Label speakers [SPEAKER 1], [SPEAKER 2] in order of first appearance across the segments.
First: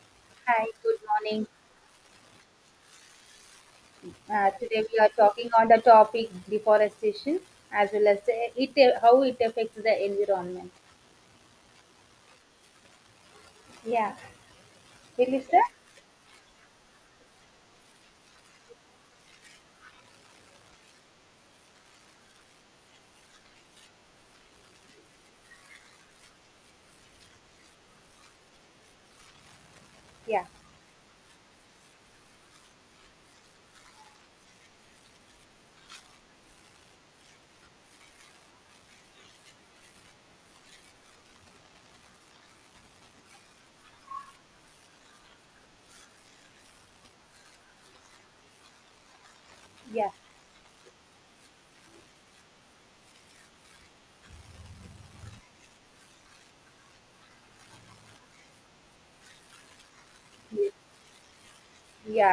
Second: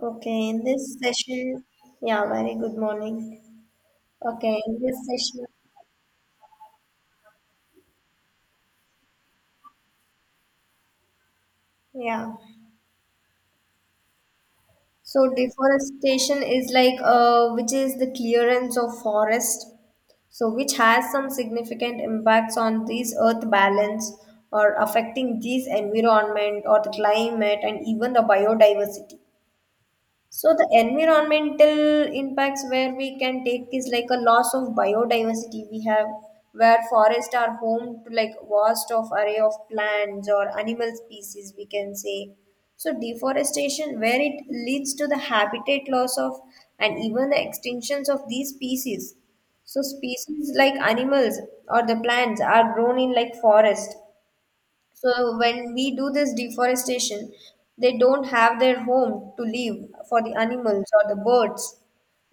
[SPEAKER 1] Okay, in
[SPEAKER 2] Hi,
[SPEAKER 1] this
[SPEAKER 2] good morning.
[SPEAKER 1] session, yeah, very good morning. Okay, in
[SPEAKER 2] Today
[SPEAKER 1] this
[SPEAKER 2] we are
[SPEAKER 1] session,
[SPEAKER 2] talking on the topic deforestation as well as it how it affects the environment.
[SPEAKER 1] yeah.
[SPEAKER 2] Yeah. Will
[SPEAKER 1] So
[SPEAKER 2] you, sir?
[SPEAKER 1] deforestation is like which is the clearance of forest, so which has some significant impacts on these earth balance or affecting these environment or the climate and even the biodiversity.
[SPEAKER 2] Yeah,
[SPEAKER 1] So the environmental impacts where we can take is like a loss of biodiversity we have where forests are home to like vast of array of plants or animal species we can say. So deforestation where it leads to the habitat loss of and even the extinctions of these species. So
[SPEAKER 2] yeah,
[SPEAKER 1] species like animals or the plants are grown in like forest so when we do this deforestation, they don't have their home to live for the
[SPEAKER 2] yeah,
[SPEAKER 1] animals or the birds.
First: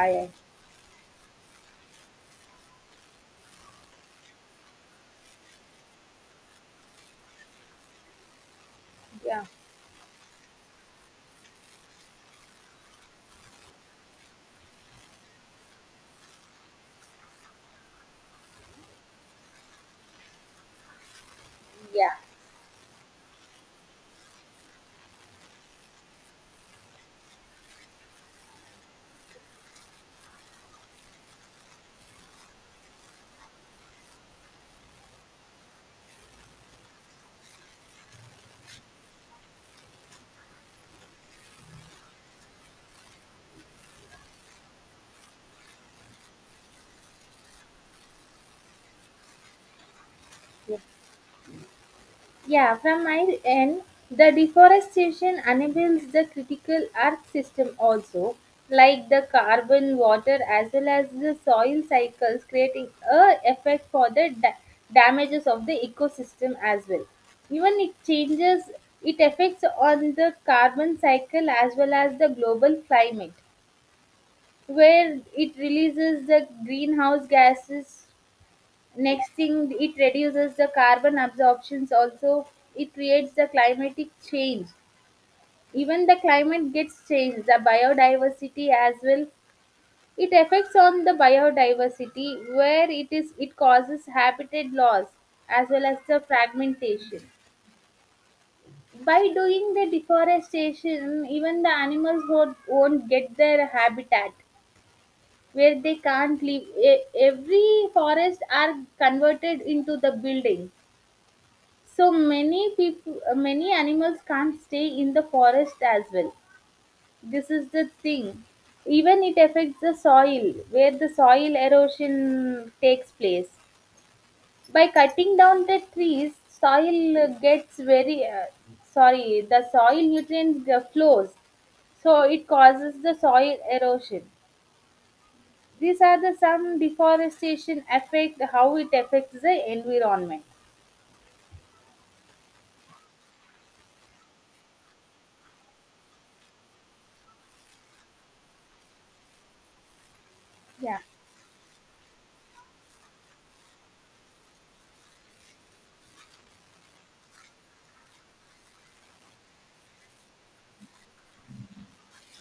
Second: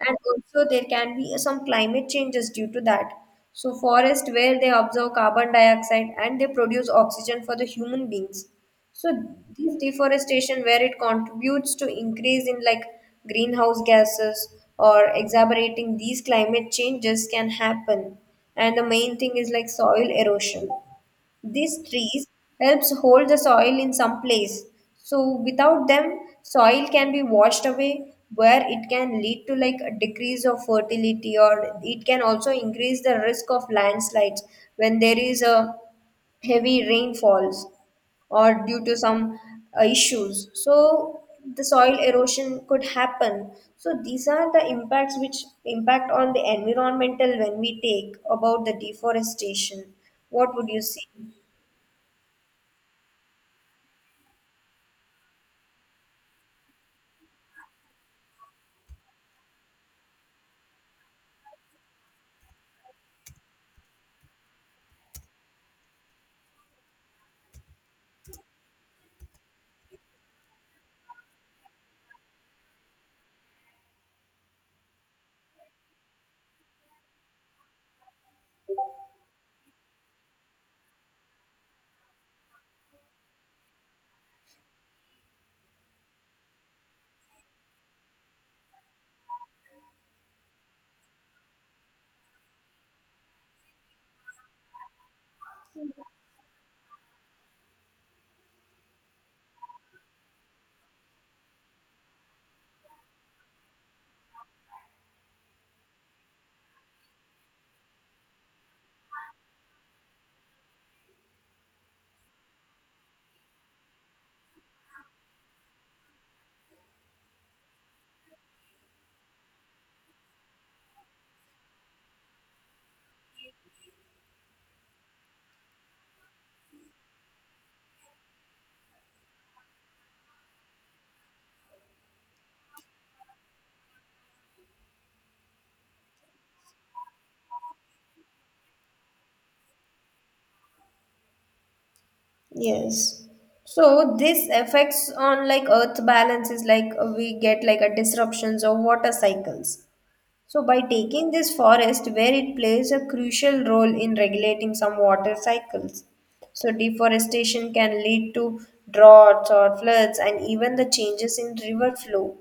[SPEAKER 1] And also there can be some climate changes due to that. So forest where they absorb carbon dioxide and they produce oxygen for the human beings. So
[SPEAKER 2] yeah,
[SPEAKER 1] this deforestation where it contributes to increase in like greenhouse gases or exacerbating these climate changes can happen. And the main thing is like soil erosion. These
[SPEAKER 2] yeah,
[SPEAKER 1] trees helps hold the soil in some place. So without them, soil can be washed away where it can lead to like a decrease of fertility or it can also increase the risk of landslides when there is a heavy rainfalls or due to some issues. So the soil erosion could happen. So these are the impacts which impact on the environmental when we take about the deforestation. What would
[SPEAKER 2] yeah.
[SPEAKER 1] you say?
[SPEAKER 2] Yeah, from my end, the deforestation enables the critical earth system also, like the carbon, water, as well as the soil cycles, creating a effect for the damages of the ecosystem as well. Even it changes, it affects on the carbon cycle as well as the global climate, where it releases the greenhouse gases, next thing it reduces the carbon absorptions also, it creates the climatic change, even the climate gets changed, the biodiversity as well, it affects on the biodiversity, where it is, it causes habitat loss as well as the fragmentation. By doing the deforestation, even the animals won't get their habitat, where they can't live. Every forest are converted into the building. So many people, many animals can't stay in the forest as well. This is the thing. Even it affects the soil, where the soil erosion takes place. By cutting down the trees, soil gets very, sorry, the soil nutrient flows. So it causes the soil erosion. These are the some deforestation affect how it affects the environment.
[SPEAKER 1] Yes. So this affects on like earth balances, like we get like a disruptions of water cycles. So by
[SPEAKER 2] Yeah.
[SPEAKER 1] taking this forest where it plays a crucial role in regulating some water cycles. So deforestation can lead to droughts or floods and even the changes in river flow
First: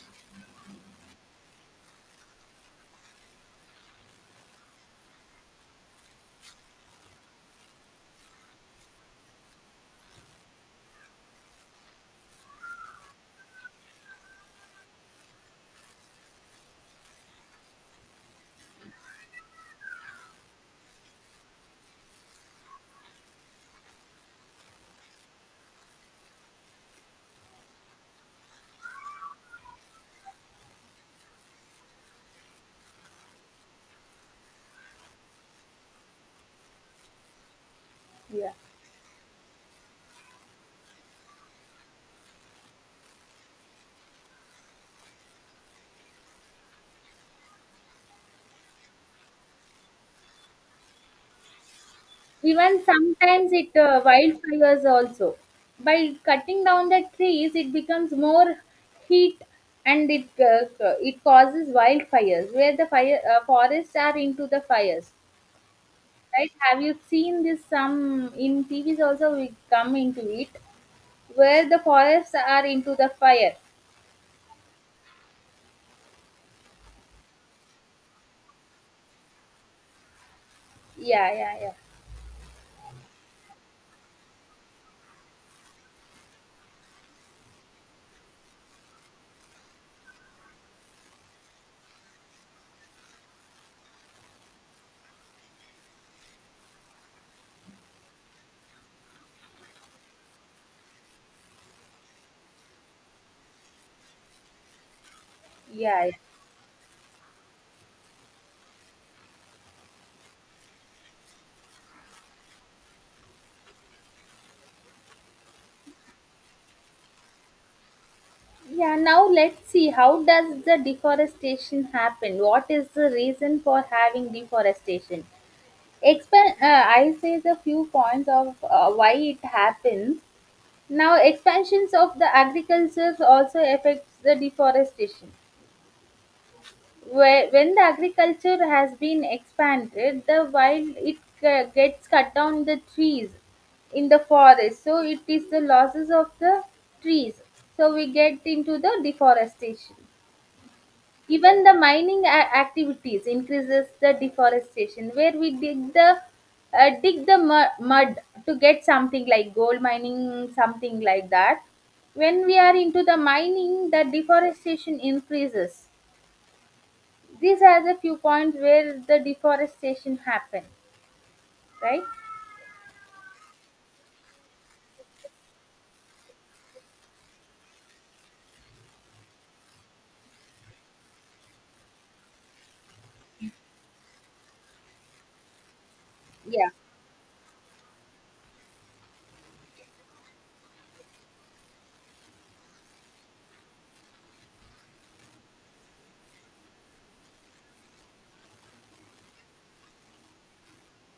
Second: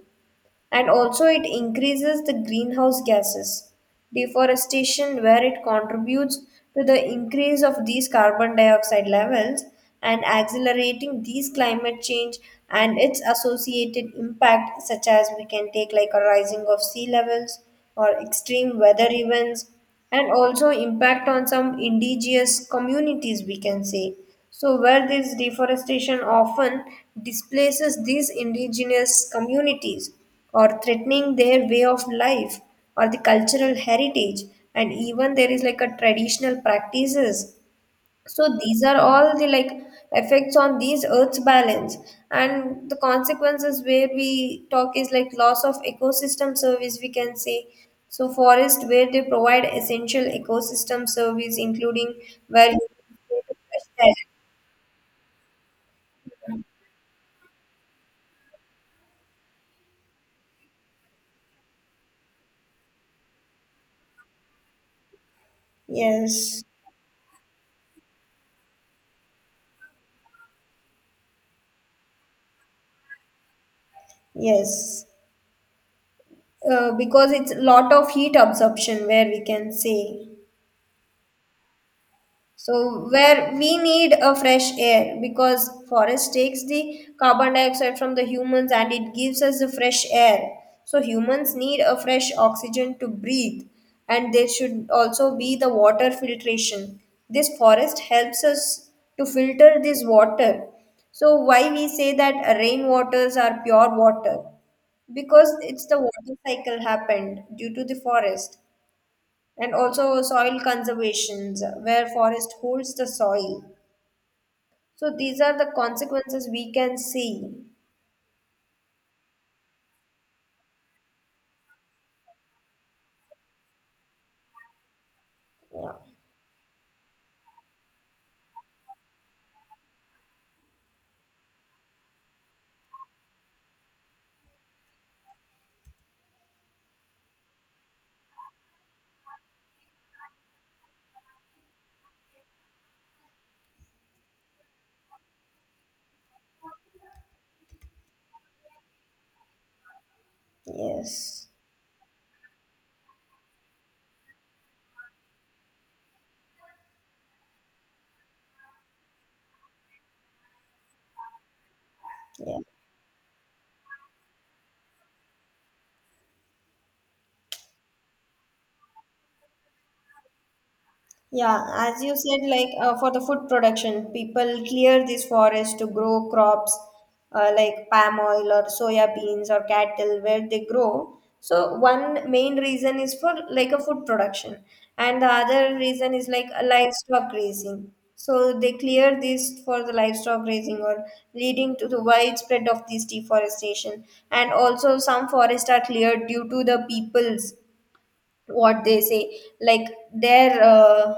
[SPEAKER 1] and also it increases the greenhouse gases deforestation where it contributes to the increase of these carbon dioxide levels and accelerating these climate change and its associated impact such as we can take like a rising of sea levels or extreme weather events and also impact on some indigenous communities we can say so where this deforestation often displaces these indigenous communities or threatening their way of life or the cultural heritage and even there is like a traditional practices so
[SPEAKER 2] Yeah.
[SPEAKER 1] these are all the like effects on these Earth's balance, and the consequences where we talk is like loss of ecosystem service. We can say so forest where they provide essential ecosystem service, including where
[SPEAKER 2] Even sometimes it wildfires also. By cutting down the trees, it becomes more heat, and it causes wildfires, where the fire forests are into the fires. Right?
[SPEAKER 1] yes,
[SPEAKER 2] Have you seen this? Some in TVs also we come into it, where the forests are into the fire.
[SPEAKER 1] yes, because it's lot of heat absorption where we can say.
[SPEAKER 2] Yeah, yeah, yeah,
[SPEAKER 1] So where we need a fresh air because forest takes the carbon dioxide from the humans and it gives us the fresh air. So humans need a fresh oxygen to breathe and there should also be the water filtration. This forest helps us to filter this water. So why we say that rainwaters are pure water? Because it's the
[SPEAKER 2] yeah, yeah.
[SPEAKER 1] water cycle happened due to the forest and also soil conservations where forest holds the soil so these are the consequences we can see.
[SPEAKER 2] Yeah, now let's see, how does the deforestation happen? What is the reason for having deforestation? I say the few points of why it happens. Now, expansions of the agriculture also affects the deforestation. Where, when the agriculture has been expanded, the wild it gets cut down the trees in the forest. So it is the losses of the trees. So we get into the deforestation.
[SPEAKER 1] Yes,
[SPEAKER 2] Even the mining activities increases the deforestation, where we dig the mud to get something like gold mining, something like that. When
[SPEAKER 1] yeah.
[SPEAKER 2] we are into the mining, the deforestation increases. These are the few points where the deforestation happen,
[SPEAKER 1] Yeah, as
[SPEAKER 2] right?
[SPEAKER 1] you said, like for the food production, people clear these forests to grow crops, like palm oil or soya beans or cattle where they grow. So one main reason is for like a food production, and the other reason is like a
[SPEAKER 2] Yeah,
[SPEAKER 1] livestock grazing. So they clear this for the livestock grazing or leading to the widespread of this deforestation. And also some forests are cleared due to the people's what they say like their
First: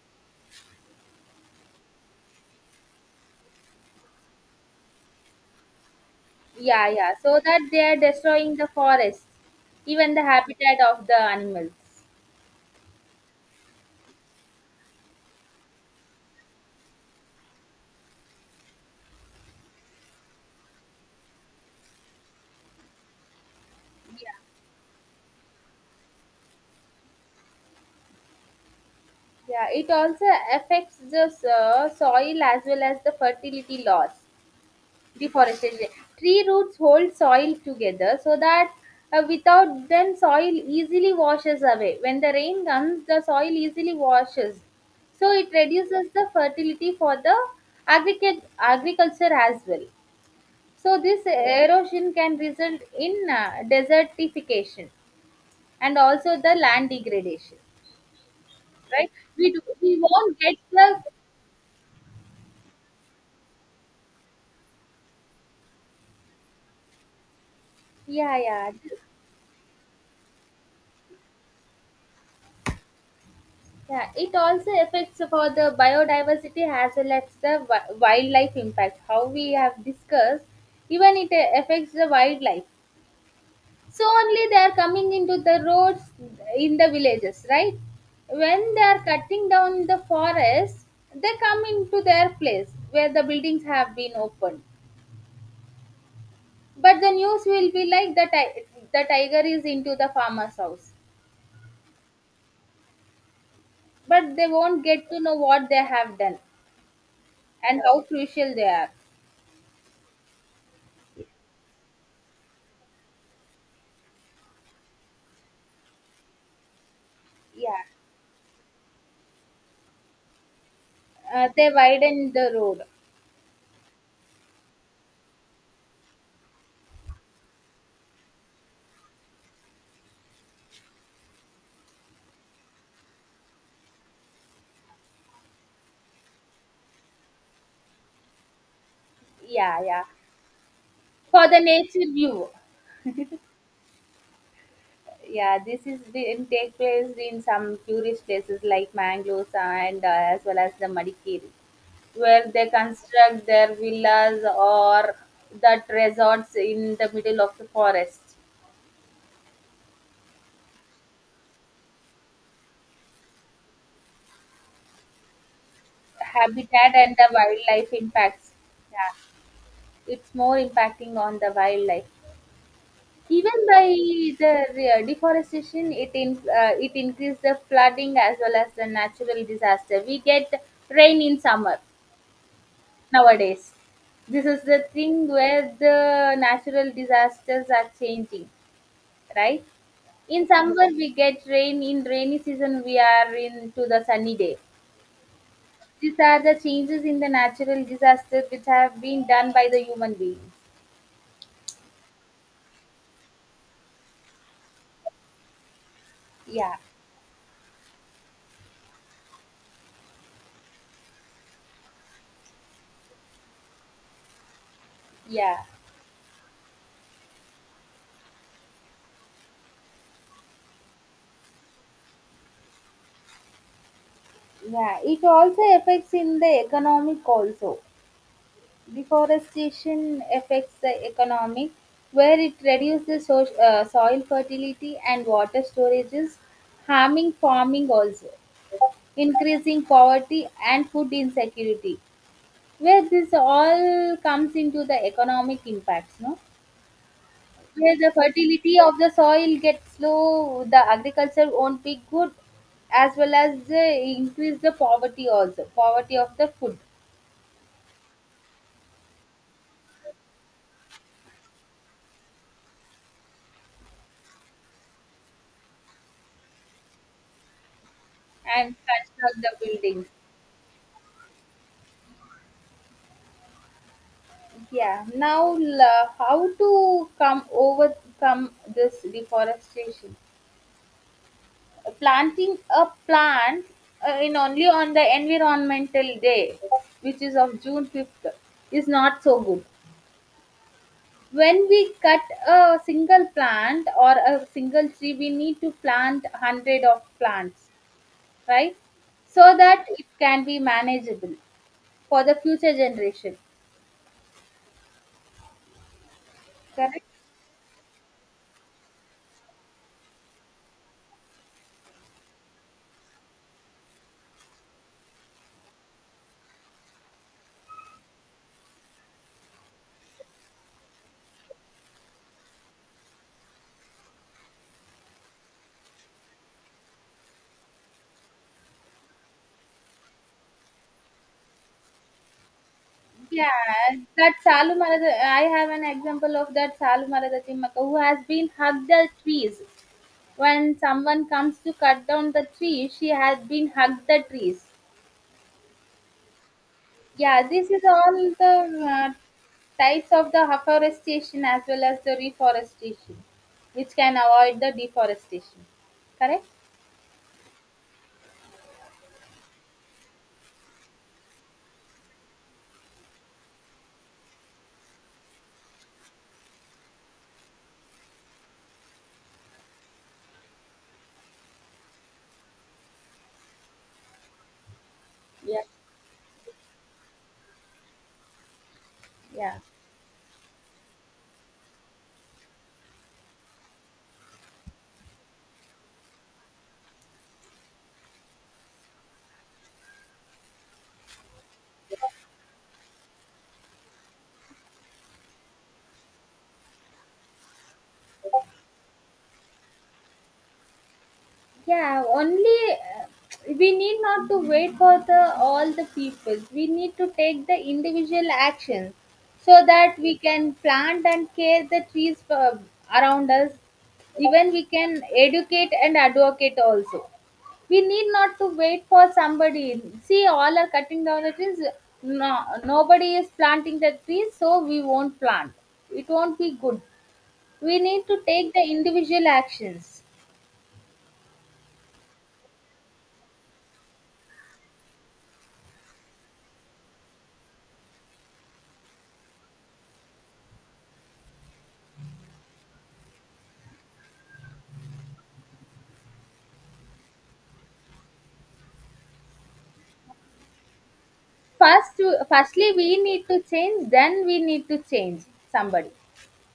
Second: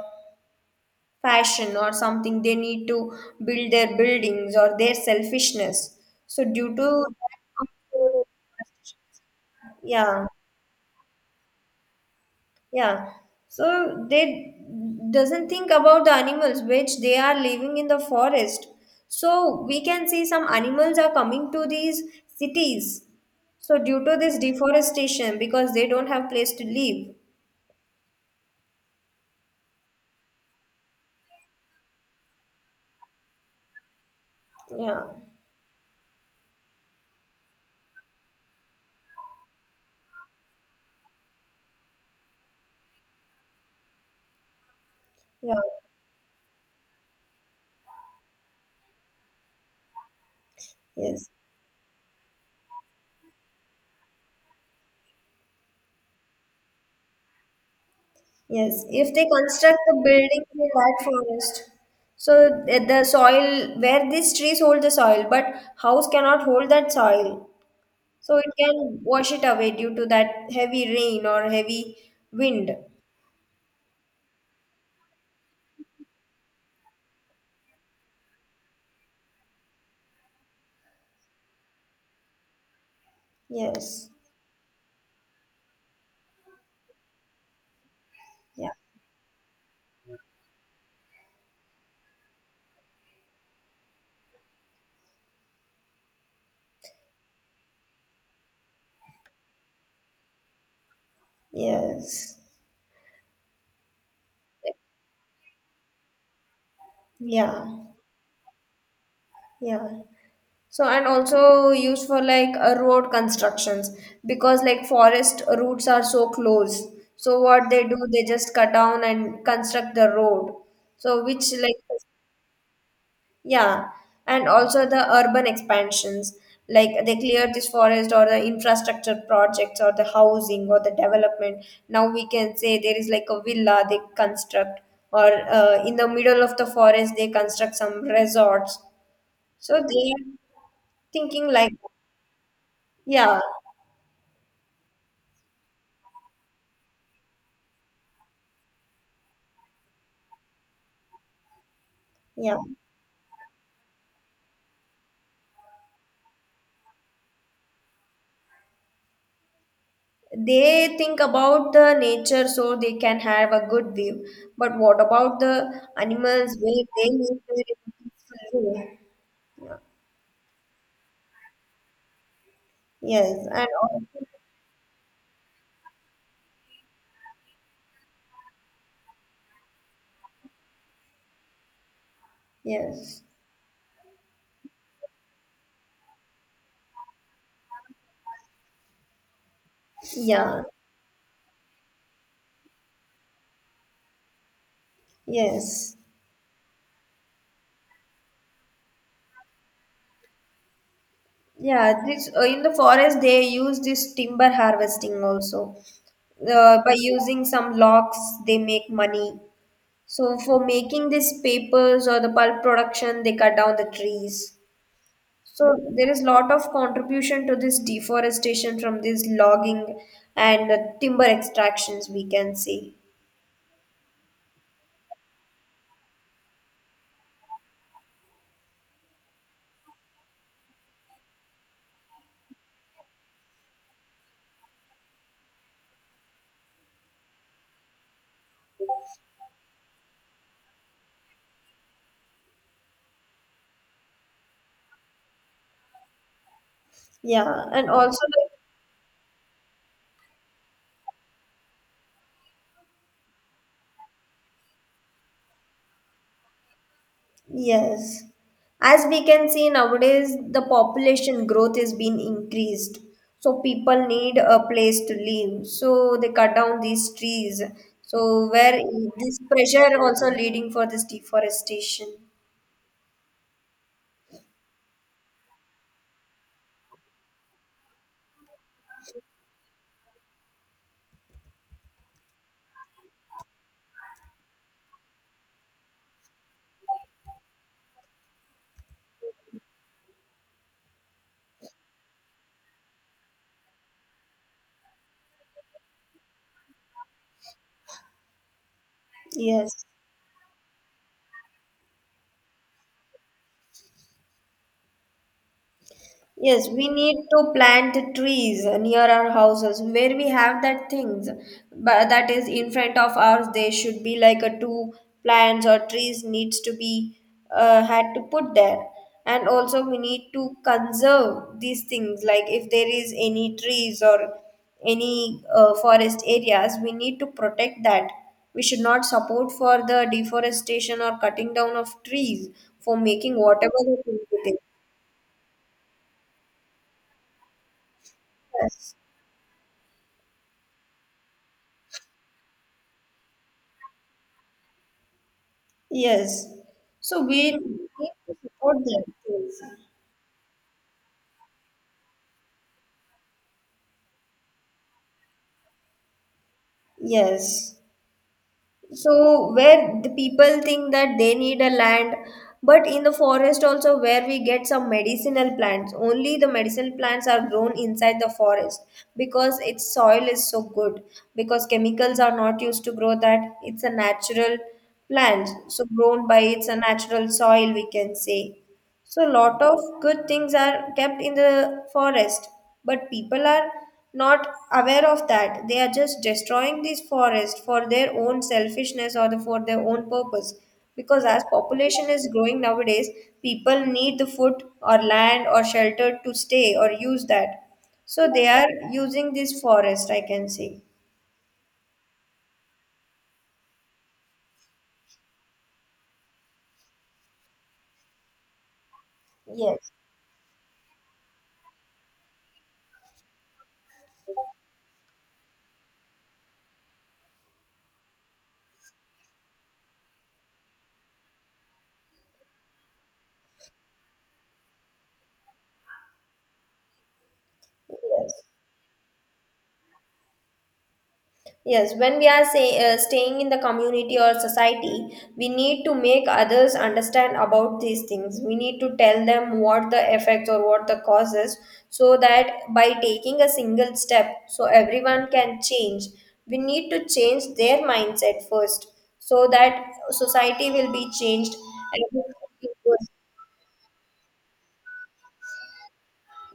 [SPEAKER 1] fashion or something they need to build their buildings or their selfishness so due to
[SPEAKER 2] yeah, yeah. So that they are
[SPEAKER 1] that,
[SPEAKER 2] destroying the forest, even the
[SPEAKER 1] yeah,
[SPEAKER 2] habitat of the animals.
[SPEAKER 1] yeah, so they doesn't think about the animals which they are living in the forest so we can see some animals are coming to these cities so due to this deforestation because they don't have place to live.
[SPEAKER 2] Yeah, it also affects the soil as well as the fertility loss,
[SPEAKER 1] Yeah,
[SPEAKER 2] deforestation. Tree roots hold soil together, so that without them soil easily washes away. When the rain comes, the soil easily washes. So it
[SPEAKER 1] yeah,
[SPEAKER 2] reduces the fertility for the agriculture as well. So this
[SPEAKER 1] yes.
[SPEAKER 2] erosion can result in desertification and also the land degradation,
[SPEAKER 1] Yes,
[SPEAKER 2] right?
[SPEAKER 1] if they
[SPEAKER 2] We do,
[SPEAKER 1] construct the
[SPEAKER 2] we won't
[SPEAKER 1] building
[SPEAKER 2] get
[SPEAKER 1] in that
[SPEAKER 2] the.
[SPEAKER 1] forest, so the soil where these trees hold the soil, but house cannot hold that soil,
[SPEAKER 2] Yeah,
[SPEAKER 1] so it
[SPEAKER 2] yeah,
[SPEAKER 1] can wash it away due to that heavy rain or heavy wind.
[SPEAKER 2] yeah. It also affects for the biodiversity as well as the wildlife impact. How we have discussed, even it affects the wildlife. So
[SPEAKER 1] Yes,
[SPEAKER 2] only they are coming into the roads in the villages, right?
[SPEAKER 1] yeah,
[SPEAKER 2] When they are cutting down the forest, they come into their place where the buildings have been opened. But the news will be like the tiger is into the farmer's house,
[SPEAKER 1] yes,
[SPEAKER 2] but they won't get to know what they have done
[SPEAKER 1] yeah,
[SPEAKER 2] and how crucial they are.
[SPEAKER 1] yeah. So and also used for like road constructions because like forest routes are so close. So what
[SPEAKER 2] Yeah.
[SPEAKER 1] they do, they just cut down and construct the road. So which
[SPEAKER 2] They
[SPEAKER 1] like,
[SPEAKER 2] widen the road.
[SPEAKER 1] yeah, and also the urban expansions like they clear this forest or the infrastructure projects or the housing or the development. Now we can say there is like a villa they construct or in the middle of the forest they construct some resorts. So
[SPEAKER 2] Yeah, yeah.
[SPEAKER 1] they are
[SPEAKER 2] For
[SPEAKER 1] thinking
[SPEAKER 2] the
[SPEAKER 1] like,
[SPEAKER 2] nature view.
[SPEAKER 1] yeah,
[SPEAKER 2] Yeah, this is been take place in some tourist places like Mangalore and as well as the Madikeri, where
[SPEAKER 1] yeah.
[SPEAKER 2] they construct their villas or that resorts in the middle of the forest.
[SPEAKER 1] They think about the nature so they can have a good view. But what about the animals where
[SPEAKER 2] Habitat
[SPEAKER 1] they
[SPEAKER 2] and the
[SPEAKER 1] live there in
[SPEAKER 2] wildlife
[SPEAKER 1] a peaceful
[SPEAKER 2] impacts.
[SPEAKER 1] way?
[SPEAKER 2] Yeah,
[SPEAKER 1] Yeah.
[SPEAKER 2] it's more impacting on the wildlife.
[SPEAKER 1] Yes,
[SPEAKER 2] Even
[SPEAKER 1] and
[SPEAKER 2] by
[SPEAKER 1] also,
[SPEAKER 2] the deforestation it increases the flooding as well as the natural disaster. We get rain in summer
[SPEAKER 1] yes,
[SPEAKER 2] nowadays. This is the thing, where the natural disasters are changing, right? In
[SPEAKER 1] yeah,
[SPEAKER 2] summer we get rain, in rainy season we are into the sunny day.
[SPEAKER 1] yes,
[SPEAKER 2] These are the changes in the natural disasters which have been done by the human beings.
[SPEAKER 1] yeah. This in the forest they use this timber harvesting also.
[SPEAKER 2] Yeah,
[SPEAKER 1] By using some logs, they make money. So for making these papers or the pulp production, they cut down the trees.
[SPEAKER 2] yeah,
[SPEAKER 1] So there is lot of contribution to this deforestation from this logging and timber extractions we can see.
[SPEAKER 2] yeah, it also affects in the economic also. Deforestation affects the economy, where it reduces soil fertility and water storages, harming farming also, increasing poverty and food insecurity. Where this all comes into the economic impacts, no?
[SPEAKER 1] Yeah, and
[SPEAKER 2] Where the
[SPEAKER 1] also like,
[SPEAKER 2] fertility of the soil gets low, the agriculture won't be good, as well as the increase the poverty also, poverty of the food,
[SPEAKER 1] yes, as we can see nowadays, the population growth is being increased. So people need a place to live. So they cut down these trees. So
[SPEAKER 2] and
[SPEAKER 1] where this
[SPEAKER 2] construct the
[SPEAKER 1] pressure
[SPEAKER 2] buildings.
[SPEAKER 1] also leading for this deforestation.
[SPEAKER 2] Yeah. Now, how to come overcome this deforestation? Planting a plant, in only on the environmental day, which is of June 5th, is not so good. When we cut a single plant or a single tree, we need to plant hundred of plants, right? So that
[SPEAKER 1] Yes.
[SPEAKER 2] it can be manageable for the future generation.
[SPEAKER 1] Yes, we
[SPEAKER 2] Correct.
[SPEAKER 1] need to plant trees near our houses where we have that things. But that is in front of ours. There should be like a two plants or trees needs to be had to put there. And also we need to conserve these things. Like if there is any trees or any forest areas, we need to protect that. We should not support for the deforestation or cutting down of trees for making
[SPEAKER 2] Yeah,
[SPEAKER 1] whatever it
[SPEAKER 2] that
[SPEAKER 1] is.
[SPEAKER 2] Salu Marada, I have an example of that Salu Marada Timmaka, who has been hugged
[SPEAKER 1] Yes.
[SPEAKER 2] the trees. When someone comes to cut down the tree, she has been hugged the trees.
[SPEAKER 1] Yes. So
[SPEAKER 2] Yeah,
[SPEAKER 1] we
[SPEAKER 2] this is
[SPEAKER 1] need
[SPEAKER 2] all
[SPEAKER 1] to
[SPEAKER 2] the
[SPEAKER 1] support them.
[SPEAKER 2] uh,
[SPEAKER 1] Yes.
[SPEAKER 2] types of the afforestation as well as the reforestation, which can avoid the deforestation. Correct?
[SPEAKER 1] Yes. So where the people think that they need a land, but in the forest also where we get some medicinal plants, only the medicinal plants are grown inside the forest because its soil is so good, because chemicals are not used to grow that. It's a natural plant,
[SPEAKER 2] Yeah.
[SPEAKER 1] so grown by it's a natural soil, we can say. So
[SPEAKER 2] Yeah.
[SPEAKER 1] lot of good things are kept in the forest, but people are not aware of that. They are just destroying these forests for their own selfishness or the, for their own purpose. Because as population is growing nowadays, people need the food or land or shelter to stay or use that. So they are using this forest, I can say.
[SPEAKER 2] Yeah, only we need not to wait for the all the people, we need to take the individual actions, so
[SPEAKER 1] Yes.
[SPEAKER 2] that we can plant and care the trees, around us. Even we can educate and advocate also. We need not to wait for somebody, see all are cutting down the trees, no, nobody is planting the trees, so we won't plant, it won't be good, we need to
[SPEAKER 1] Yes.
[SPEAKER 2] take the individual actions.
[SPEAKER 1] Yes, when we are say, staying in the community or society, we need to make others understand about these things. We need to tell them what the effects or what the causes so that by taking a single step, so everyone can change. We need to change their mindset first so that society will be changed.
[SPEAKER 2] First
[SPEAKER 1] And
[SPEAKER 2] firstly
[SPEAKER 1] everything will
[SPEAKER 2] we
[SPEAKER 1] go-
[SPEAKER 2] need to change, then we need to change somebody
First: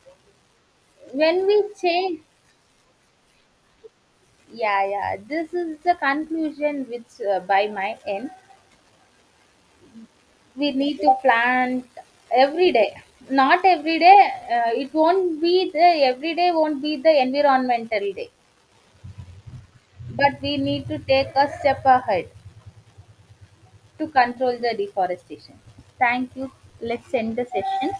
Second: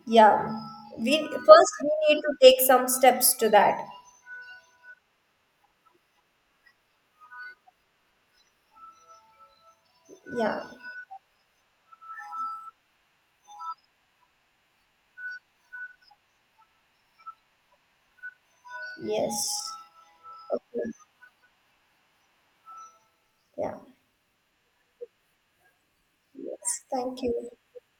[SPEAKER 1] yeah, we
[SPEAKER 2] when we
[SPEAKER 1] first we need
[SPEAKER 2] change.
[SPEAKER 1] to take some steps to that.
[SPEAKER 2] Yeah, yeah, this is the conclusion which, by my end,
[SPEAKER 1] Yeah,
[SPEAKER 2] we need to plant every day, not every day, it won't be the every day won't be the environmental day,
[SPEAKER 1] yes,
[SPEAKER 2] but we need
[SPEAKER 1] okay,
[SPEAKER 2] to take a step ahead
[SPEAKER 1] yeah.
[SPEAKER 2] to control the deforestation. Thank you.
[SPEAKER 1] Yes,
[SPEAKER 2] Let's
[SPEAKER 1] thank
[SPEAKER 2] end the
[SPEAKER 1] you.
[SPEAKER 2] session.